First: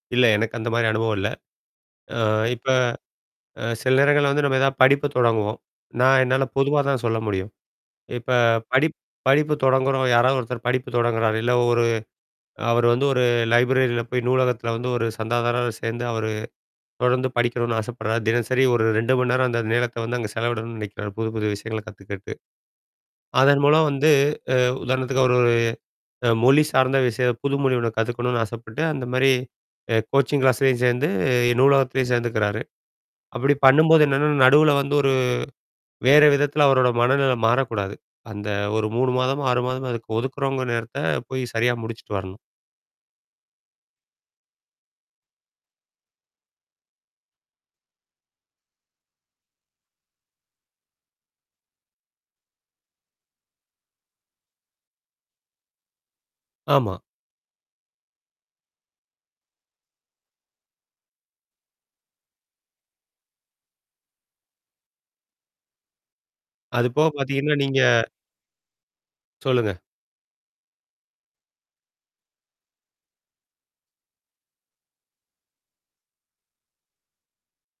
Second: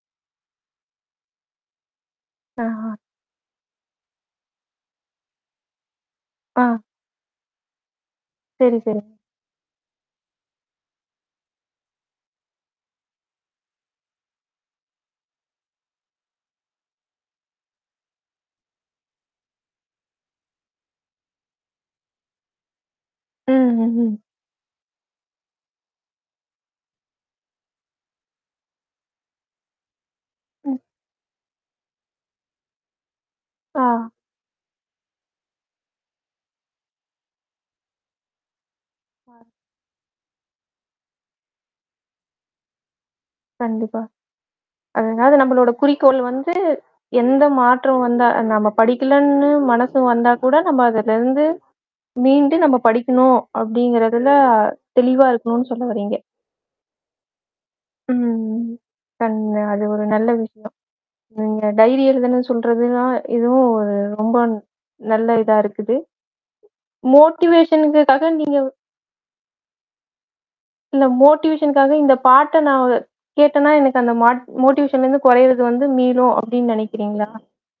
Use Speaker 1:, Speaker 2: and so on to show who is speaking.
Speaker 1: இல்ல, எனக்கு அந்த மாதிரி அனுபவம் இல்ல. அ இப்போ,
Speaker 2: ஆஹா.
Speaker 1: அ சில நேரங்கள்ல வந்து நம்ம எதாவது படிப்பை தொடங்குவோம். நான் என்னால பொதுவா
Speaker 2: அ.
Speaker 1: தான் சொல்ல முடியும். இப்போ
Speaker 2: சரி,
Speaker 1: படிப்
Speaker 2: சரி.
Speaker 1: படிப்பு தொடங்குறோம் யாராவது ஒருத்தர் படிப்பு தொடங்குகிறார் இல்ல ஒரு அவர் வந்து ஒரு லைப்ரரியில போய் நூலகத்தில வந்து ஒரு சந்தாதாரரா சேர்ந்து அவர் தொடர்ந்து படிக்கணும்னு ஆசைப்படுறார். தினசரி ஒரு 2 மணி நேரம் அந்த நேரத்தை வந்து அங்கே செலவிடணும்னு நினைக்கிறார். புது, புது விஷயங்களை கத்துக்கறதுக்கு,
Speaker 2: ம்,
Speaker 1: அதன்மூலம் வந்து,
Speaker 2: ம்ஹ்ம்.
Speaker 1: அ உதாரணத்துக்கு அவரு ஒரு அ மொழி சார்ந்த விஷயம் புது மொழி ஒண்ணு கத்துக்கணும்னு ஆசைப்பட்டு அந்த மாரி கோச்சிங்
Speaker 2: ம்.
Speaker 1: கிளாஸ்லேயும் சேர்ந்து, நூலகத்திலேயும் சேர்ந்துக்கிறாரு. அப்படி பண்ணும்போது
Speaker 2: ஆ.
Speaker 1: என்னன்னா, நடுவில வந்து ஒரு வேறு விதத்தில அவரோட மனநிலை மாறக்கூடாது அந்த ஒரு 3
Speaker 2: ஆ.
Speaker 1: மாதம், 6 மாதமோ அதுக்கு ஒதுக்குறவங்க நேரத்தை போய் சரியா முடிச்சிட்டு வரணும்.
Speaker 2: கண்டிப்பா. அதனால நம்மளோட குறிக்கோள் வந்து எந்த மாற்றம் வந்தா நம்ம படிக்கலன்னு, மனசு வந்தா கூட நம்ம அதுலேருந்து மீண்டு நம்ம படிக்கணும் அப்படிங்கிறதில தெளிவா இருக்கணும்னு சொல்ல வர்றீங்க.
Speaker 1: ஆமா.
Speaker 2: ம். கண் அது ஒரு நல்ல விஷயம். ம். டைரி எழுதணும்ன்னு சொல்றதுனா, இதுவும் ஒரு ரொம்ப நல்ல இதா இருக்குது.
Speaker 1: அதுபோக பார்த்தீங்கன்னா, நீங்க.
Speaker 2: மோட்டிவேஷன்க்காக நீங்க
Speaker 1: சொல்லுங்க.
Speaker 2: இல்லை மோட்டிவேஷனுக்காக இந்த பாட்டை நான் வு கேட்டேன்னா எனக்கு அந்த ம மோட்டிவேஷனலேருந்து குறையிறது வந்து மீளும் அப்படின்னு நினைக்கிறீங்களா?